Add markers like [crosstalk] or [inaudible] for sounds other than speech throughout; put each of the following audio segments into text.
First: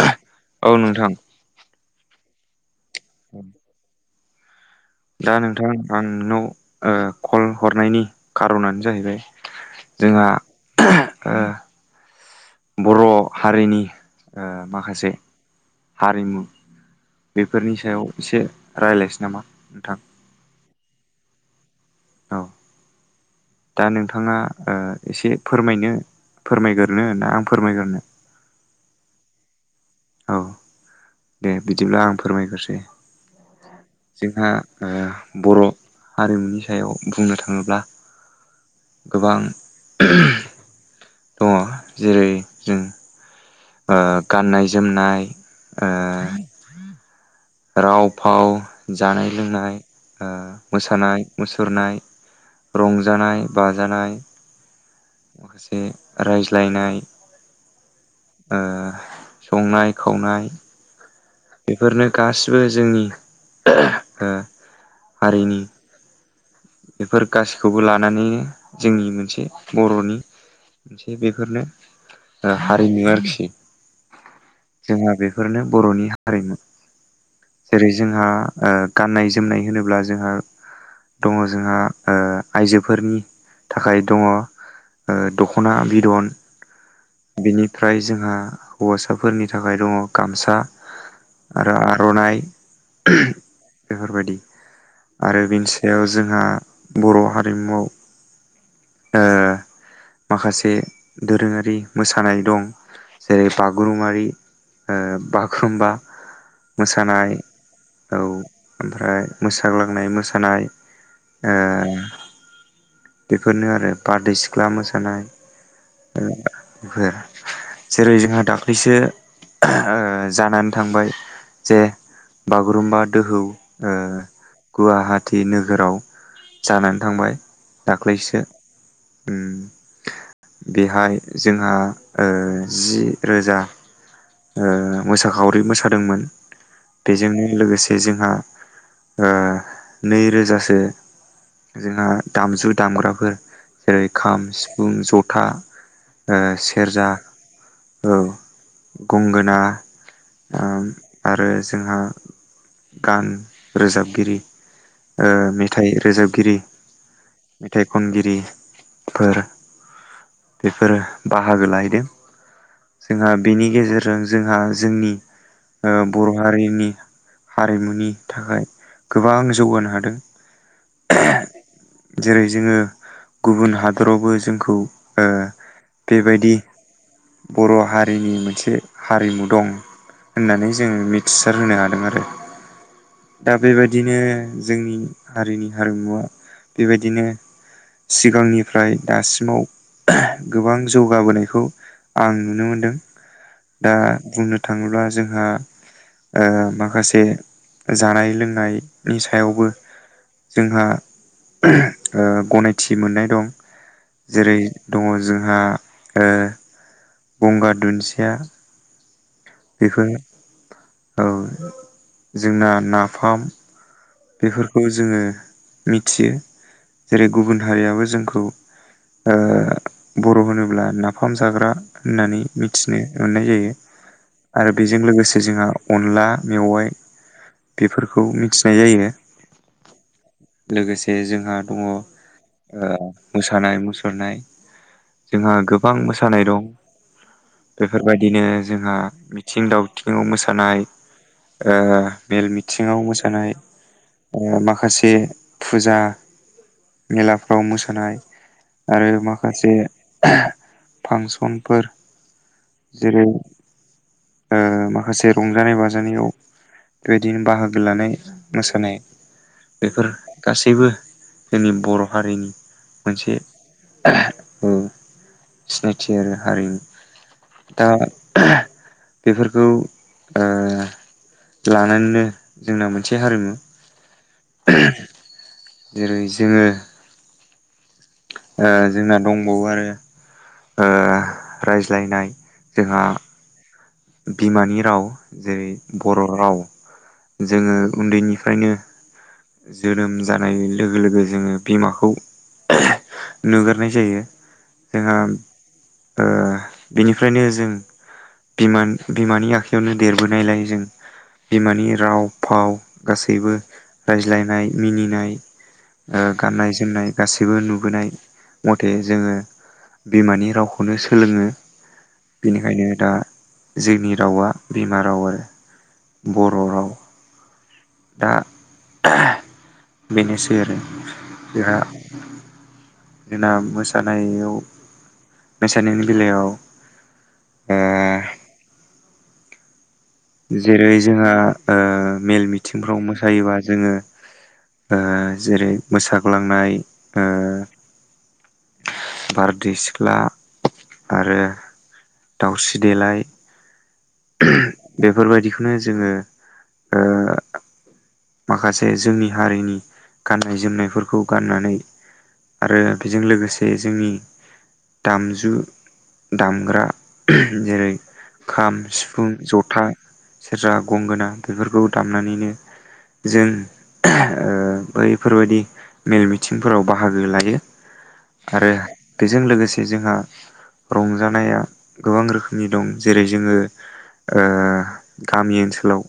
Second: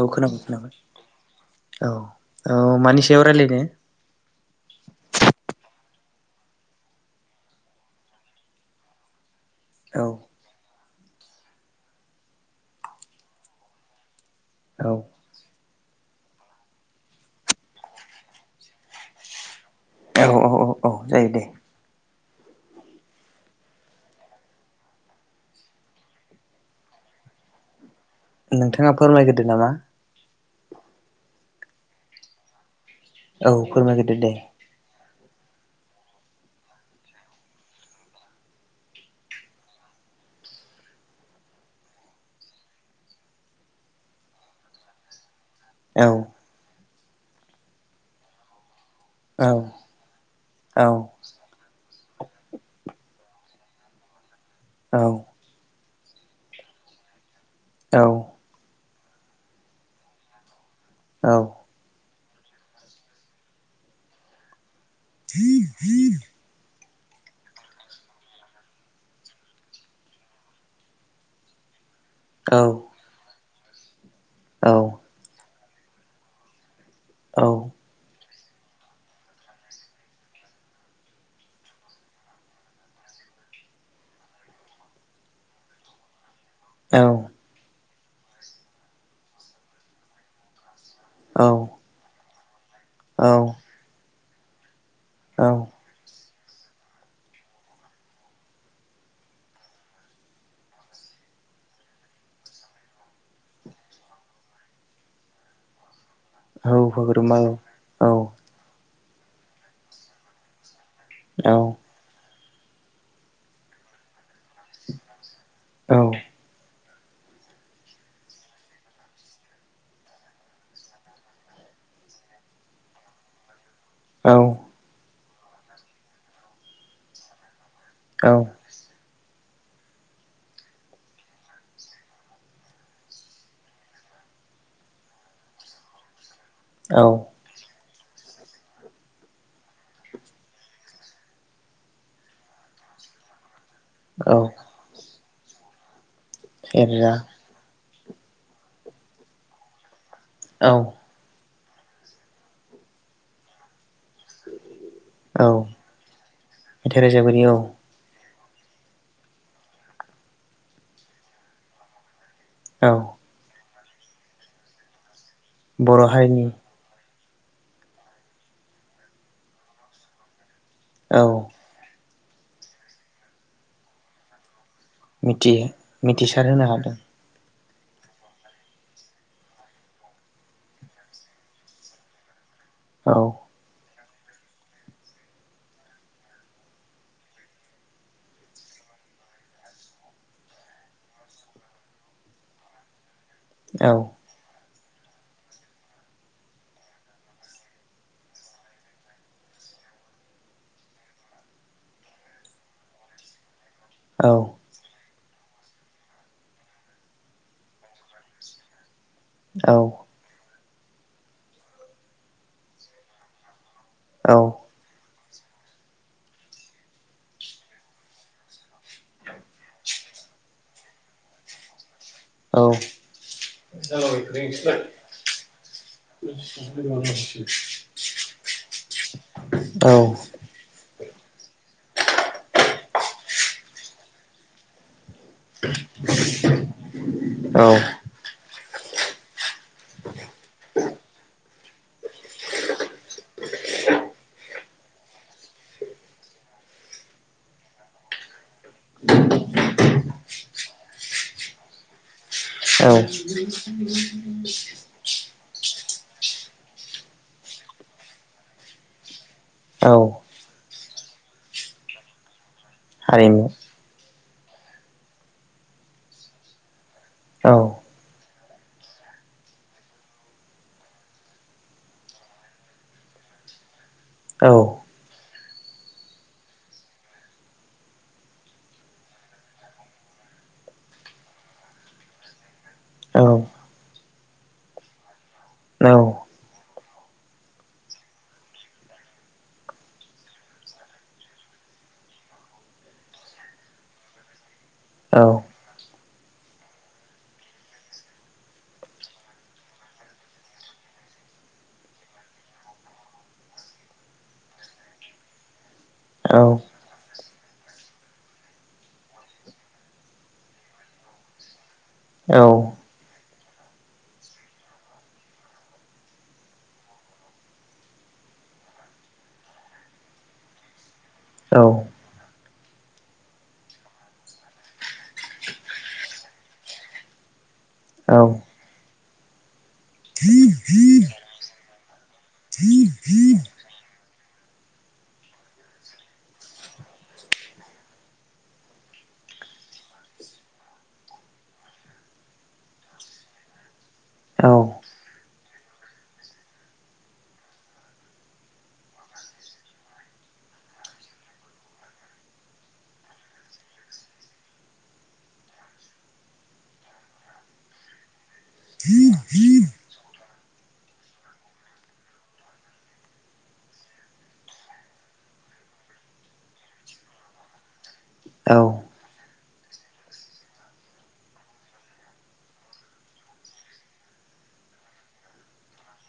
औ खोनाबाय औ खोनाबाय नोंथां औ औ मानि सायाव रायलायनो? दा नोंथां आंनाव ओ कल हरनायनि खार'नानो जाहैबाय औ जोंहा ओह ओ बर' हारिनि ओ औ माखासे हारिमु बेफोरनि सायाव एसे रायलायसै नामा नोंथां? औ औ औ जायो दे। औ दा नोंथाङा ओ एसे फोरमायनो फोरमायगोरनो ना आं फोरमायगोरनो? नोंथांङा फोरमायग्रोदो नामा। औ दे बिदिब्ला आं फोरमायगोरसै। औ फोरमायग्रोदो दे जोंहा ओ बर' हारिमुनि सायाव बुंनो थाङोब्ला गोबां ओमह दङ जेरै जों ओ गाननाय जोमनाय औ ओ राव फाव जानाय औ लोंनाय ओ औ मोसानाय मुसुरनाय रंजानाय बाजानाय औ ओ रायज्लायनाय औ ओ संनाय खावनाय औ बिफोरनो गासिबो जोंनि ओह ओ हारिनि [inaudible] बेफोर गासैखौबो लानानैनो जोंनि मोनसे बर'नि मोनसे बेफोरनो औ हारिमु आरोखि जोंहा बेफोरनो बर'नि हारिमु औ जेरै जोंहा ओ गाननाय जोमनाय होनोब्ला जोंहा दङ जोंहा ओ आइजोफोरनि थाखाय दङ ओ द'ख'ना बिदन औ ओमफ्राय जोंहा हौवासाफोरनि थाखाय दङ गामसा आरो आर'नाइ औ बेफोरबायदि आरो बिनि सायाव जोंहा बर' हारिमुआव ओ माखासे दोरोंङारि मोसानाय दं जेरै बागुरुममारि ओ बागुरुम्बा औ मोसानाय बागुरुम्बा औ ओमफ्राय मोसाग्लांनाय मोसानाय ओ औ बेफोरनो आरो बारदै सिख्ला मोसानाय ओ बेफोर जेरै जोंहा दाख्लैसो ओ जानानै थांबाय जे बागुरुम्बा दोहौ ओ औ गुवाहाटि नोगोराव जानानै थांबाय दाख्लैसो ओम बेहाय जोंहा ओ जि रोजा ओ मोसाखावरि मोसादोंमोन औ बेजोंनो लोगोसे जोंहा ओ नै रोजा सो जोंहा दामजु दामग्राफोर जेरै औ खाम सिफुं ज' था ओ सेरजा औ गंगोना औ ओम आरो जोंहा गान रोजाब गिरि ओ औ मेथाइ रोजाबगिरि मेथाइ रोजाबगिरि औ मेथाइ खनगिरि फोर बेफोरो बाहागो लाहैदों औ जोंहा बेनि गेजेरजों जोंहा जोंनि ओ बर' हारिनि हारिमुनि थाखाय गोबां जौगानो हादों औ जेरै जोङो गुबुन हादरावबो जोंखौ ओ मिथि मिथिसार बेबायदि होनो हादों बर' हारिनि मोनसे हारिमु दं होननानै जोंङो मिथिसार होनो हादों आरो औ दा बेबायदिनो जोंनि हारिनि हारिमुवा बेबायदिनो सिगांनिफ्राय दासिमाव गोबां जौगाबोनायखौ आं नुनो मोनदों दा औ बुंनो थाङोब्ला जोंहा ओ माखासे जानाय लोंनायनि सायावबो जोंहा ओ गनायथि मोननाय दं औ जेरै दङ जोंहा ओ गंगार दुन्दिया औ बेखौ औ जोंना नाफाम औ बेफोरखौ जोङो मिथियो जेरै गुबुन हारियाबो जोंखौ ओ बर' होनोब्ला नाफाम जाग्रा होननानै औ मिथिनो मोननाय जायो आरो बेजों लोगोसे जोंहा अनला मेवाइ बेफोरखौ मिथिनाय जायो लोगोसे जोंहा दङ ओ मोसानाय मुसुरनाय जोंहा गोबां मोसानाय दं औ बेफोरबायदिनो जोंहा मिथिं दावथिङाव मोसानाय ओ मेल मिथिङाव मोसानाय माखासे फुजा मेलाफ्राव मोसानाय आरो माखासे फांसनफोर औ जेरै माखासे ओ रंजानाय बाजानाय नाजानायाव बेबायदिनो बाहागो लानाय मोसानाय औ बेफोर गासैबो जोंनि बर' हारिनि हारिनि औ सिनायथि आरो औ हारिमु दा बेफोरखौ ओ लानानैनो जोंना मोनसे हारिमु औ जेरै जोङो ओ जोंना दंबावो आरो ओ रायज्लायनाय जोंहा औ बिमानि राव जेरै औ बर' राव जोङो उन्दैनिफ्रायनो जोनोम जानाय लोगो लोगो जोङो बिमाखौ नुगोरनाय जायो ओ ओ बेनिफ्रायनो जों बिम बिमानि आखाइायावनो देरबोनायलायो जों बिमानि राव फाव गासैबो रायज्लायनाय मिनिनाय ओ औ गाननाय जोमनाय गासैबो नुबोनाय मथे जोङो बिमानि रावखौनो सोलोङो बेनिखायनो दा जोंनि रावा बिमा राव आरो बर' राव दा बेनोसै आरो जोंहा जोंना मोसानायाव मोसानायनि बेलायाव औ। जेरै जोंहा ओ मेल मिथिंफ्राव मोसायोबा जोङो जेरै मोसाग्लांनाय ओ बारदै सिख्ला आरो दाउस्रि देलाय औ बेफोरबायदिखौनो जोङो ओ माखासे जोंनि हारिनि गाननाय जोमनायफोरखौ गाननानै आरो बेजों लोगोसे जोंनि दामजु दामग्रा जेरै खाम सिफुं जथा सेरजा गंगोना बेफोरखौ दामनानैनो जों ओ बैफोरबायदि मेल मिथिंफोराव बाहागो लायो। आरो बेजों लोगोसे जोंहा रंजानाया गोबां रोखोमनि दं जेरै जोङो ओ गामि ओनसोलाव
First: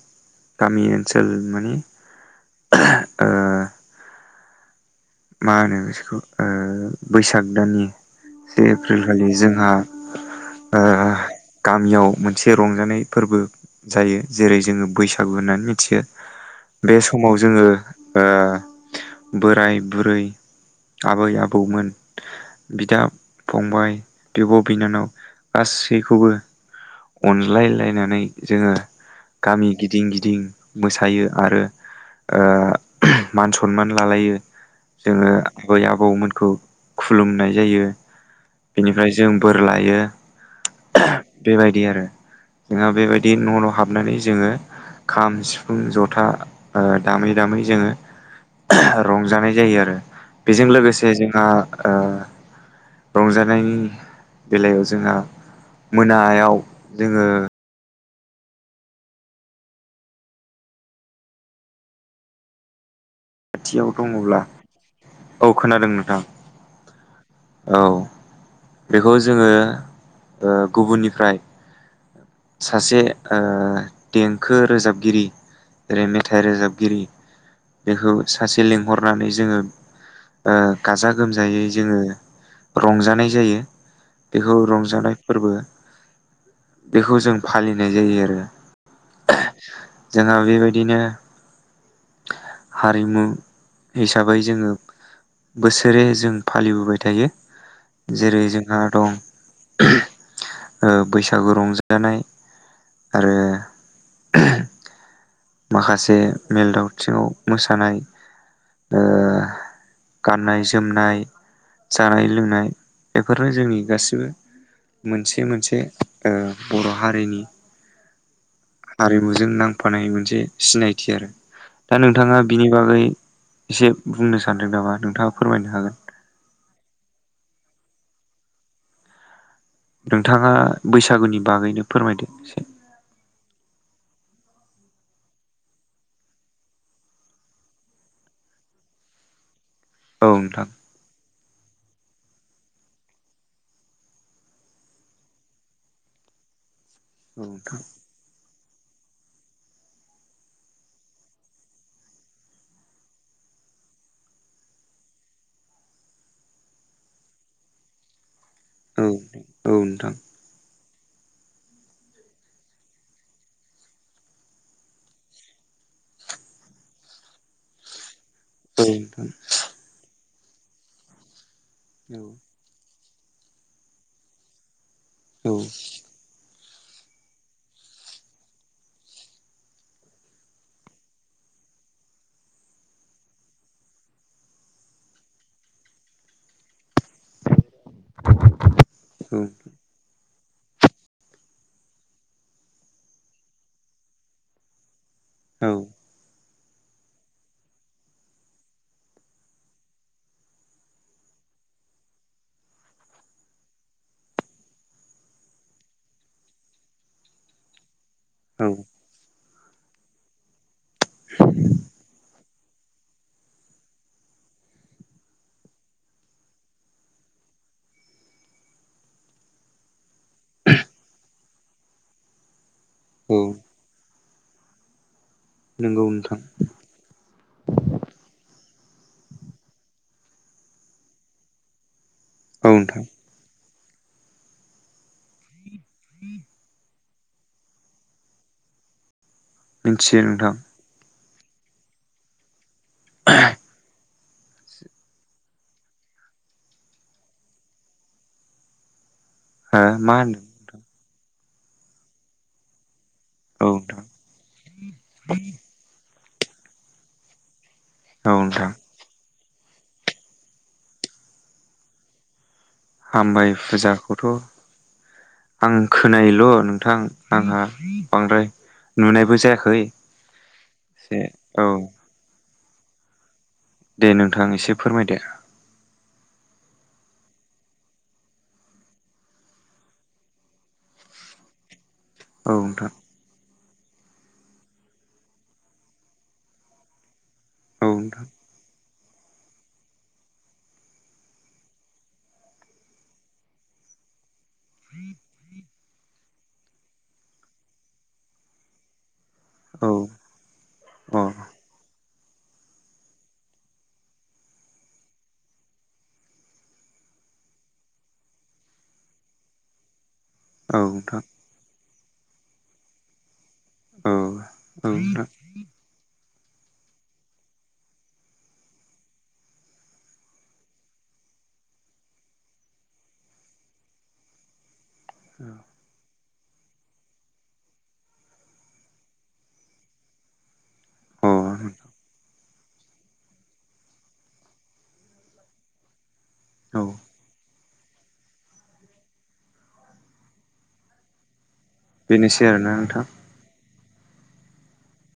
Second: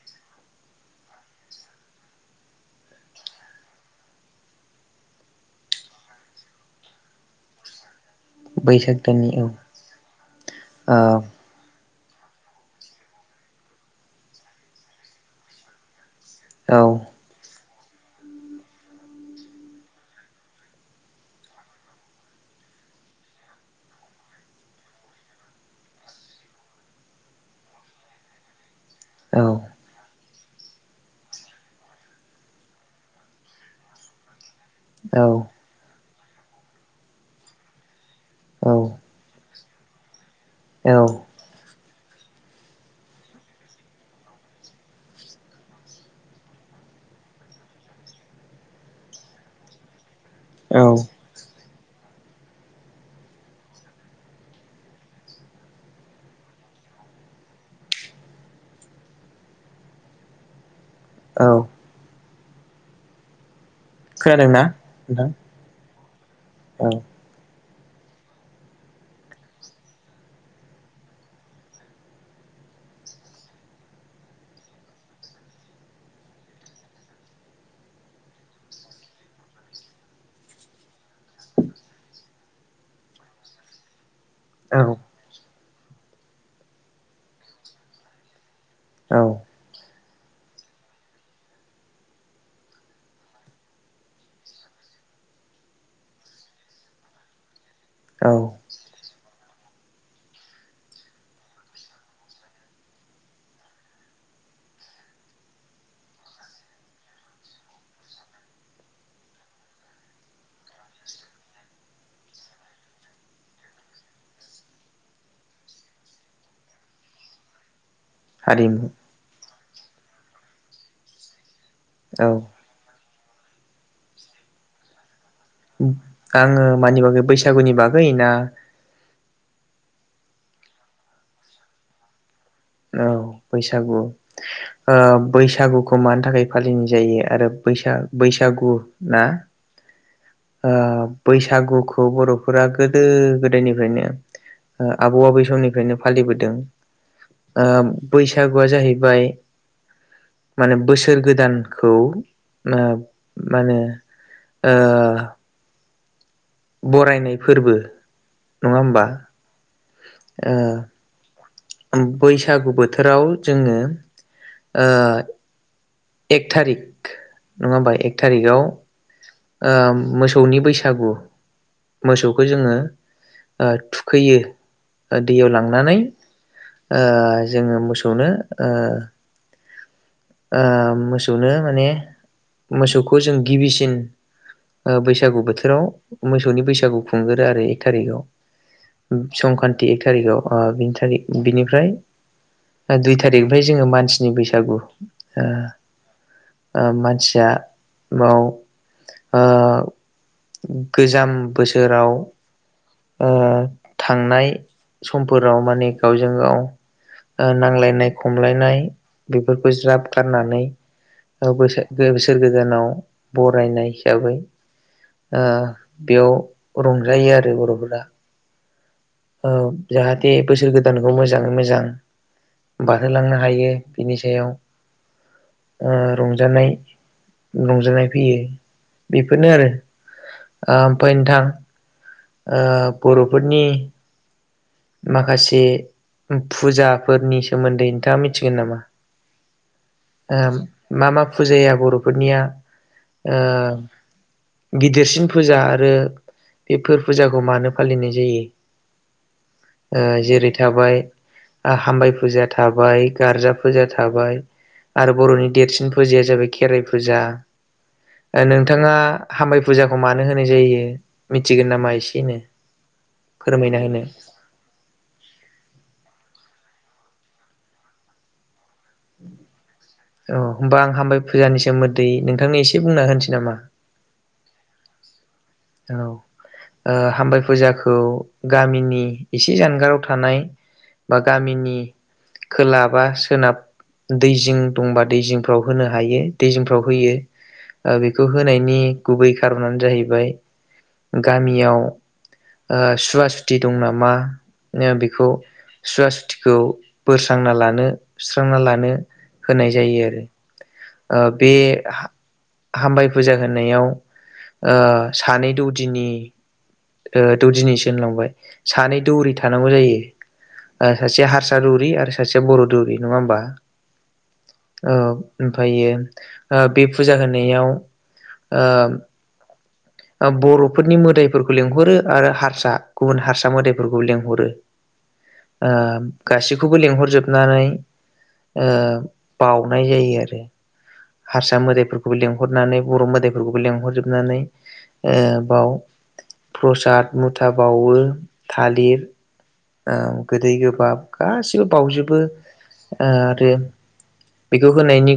गामि ओनसोल माने ओ मा होनो बिसोरखौ ओ बैसाग दाननि से बैसाग एप्रिल खालि दाननि औ जोंहा ओ औ गा गामियाव मोनसे रंजानाय फोरबो जायो जेरै जोङो बैसागु होननानै मिथियो। औ बे समाव जोङो ओ बोराय बुरै आबै आबौमोन बिदा फंबाय बिब' बिनानाव गासैखौबो अनलायलायनानै जोङो गामि गिदिं गिदिं मोसायो आरो ओ मान सनमान लालायो औ जोङो आबै आबौमोनखौ खुलुमनाय जायो बेनिफ्राय जों बोर लायो बेबायदि आरो जोंहा बेबायदि न' न' हाबनानै जोङो खाम सिफुं जथा ओ दामै दामै जोङो रंजानाय जायो आरो। बेजों औ लोगोसे जोंहा ओ रंजानायनि बेलायाव जोंहा मोनायाव जोङो खाथियाव दङब्ला औ खोनादों नोंथां। औ। औ बेखौ जोङो ओ गुबुननिफ्राय सासे ओ देंखो रोजाबगिरि जेरै मेथाइ रोजाबगिरि बेखौ सासे लिंहरनानै जोङो। ओ गाजा गोमजायै जोङो रंजानाय जायो। बेखौ औ रंजानाय फोरबो बेखौ जों फालिनाय जायो आरो। औ जोंनाव बेबायदिनो हारिमु हिसाबै जोङो बोसोरे जों फालिबोबाय थायो। औ जेरै जोंहा दं ओ बैसागु रंजानाय आरो माखासे मेल दावथिङाव मोसानाय ओ गाननाय जोमनाय जानाय लोंनाय बेफोरनो जोंनि गासिबो मोनसे मोनसे ओ बर' हारिनि हारिमु हारिमुजों नांफानाय मोनसे सिनायथि आरो। दा औ नोंथाङा बिनि बागै एसे बुंनो सानदों नामा नोंथाङा फोरमायनो हागोन? आङो मानि बागै बैसागुनि बागै ना नोंथाङा बैसागुनि बागैनो फोरमायदो एसे। औ बैसागु ओ बैसागुखौ मानि थाखाय फालिनाय जायो आरो बैसा बैसागु ना औ नोंथां ओ बैसागुखौ बर'फोरा गोदो गोदायनिफ्रायनो ओ आबौ आबै समनिफ्रायनो फालिबोदों। औ ओ नोंथां बैसागुआ जाहैबाय माने बोसोर गोदानखौ ओ मा होनो ओ बरायनाय फोरबो नङा होमबा? औ औ नोंथां ओ बैसागु बोथोराव जोङो ओ एक थारिक नङा होमबा एक थारिकाव औ नोंथां ओ मोसौनि बैसागु औ मोसौखौ जोङो ओ थुखैयो ओ दैयाव औ लांनानै। ओ जोङो मोसौनो ओ ओ मोसौनो माने मोसौखौ जों गिबिसिन ओ बैसागु बोथोराव मोसौनि बैसागु खुंगोरो आरो एक थारिखाव संक्रान्ति एक थारिखाव। अ बिनि थारि बिनिफ्राय दुइ थारिखनिफ्राय जोङो मानसिनि बैसागु। ओ औ ओ मानसिया ङाव ओ गोजाम बोसोराव ओ थांनाय समफोराव माने गावजों गाव ओ नांलायनाय औ खमलायनाय बेफोरखौ ज्राब गारनानै ओ [unintelligible] बोसोर गोजानाव बय बरायनाय हिसाबै ओ बेयाव रंजायो आरो बर'फोरा। औ जाहाथे बोसोर गोदानखौ मोजाङै मोजां बारहोलांनो औ हायो बिनि सायाव उम नंगौ नोंथां रंजानाय रंजानाय फैयो। बेफोरनो आरो आ ओमफाय नोंथां ओ औ नोंथां बर'फोरनि माखासे फुजाफोरनि सोमोन्दै नोंथाङा मिथिगोन नामा? मिथियो नोंथां ओम मा मा फुजाया बर'फोरनिया ओ गिदिरसिन फुजा आरो बेफोर फुजाखौ मानो फालिनाय जायो। हो ओ मा जेरै होनदों थाबाय हामबाय फुजाया थाबाय। गारजा नोंथां औ फुजा नोंथां थाबाय आरो बर'नि देरसिन फुजाया जाबाय खेराइ फुजा। औ ओ नोंथां नोंथाङा हामबाय फुजाखौ मानो होनाय जायो मिथिगोन नामा एसेनो हामबाय फोरमायना होनो फुजाखौथ' आं खोनायोल' नोंथां आंहा बांद्राय नुनायबो जायाखै औ होमबा आं एसे हामबाय फुजानि औ सोमोन्दै नोंथांनो एसे बुंना होनोसै नामा? दे नोंथां एसे फोरमायदो। औ। ओ हामबाय फुजाखौ गामिनि एसे जानगाराव थानाय बा गामिनि औ खोला नोंथां बा सोनाब दै जिं दंबा दै जिंफ्राव होनो हायो दै जिंफ्राव होयो। औ ओ नोंथां बेखौ होनायनि गुबै खार'नानो जाहैबाय गामियाव ओ सुवा सुथि दं नामा ओ बेखौ सुवा सुथिखौ बोस्रांना लानो सुस्रांना लानो होनाय औ जायो आरो ओ अ बे हामबाय फुजा होनायाव ओ सानै दौदिनि ओ दौदिनिसो होनलांबाय सानै दौरि थानांगौ जायो। औ ओ नोंथां सासेया हारसा दौरि आरो सासेया बर' दौरि नङा होमबा? औ औ ओमफ्रायो बे फुजा होनायाव ओ ओ बर'फोरनि मोदाइफोरखौ लेंहरो आरो हारसा गुबुन हारसा मोदायफोरखौबो लेंहरो। ओ। गासैखौबो लेंंहरजोबनानै ओ बाउनाय जायो आरो। हारसा अ मोदायफोरखौबो लें हरनानै बर' मोदाइफोरखौबो लेंहरजोबनानै ओ बाव औ प्रसाद मुथा बाउवो थालिर औ गोदै-गोबाब गासैबो बाउजोबो बेनोसै आरोना नोंथां आरो बेखौ होनायनि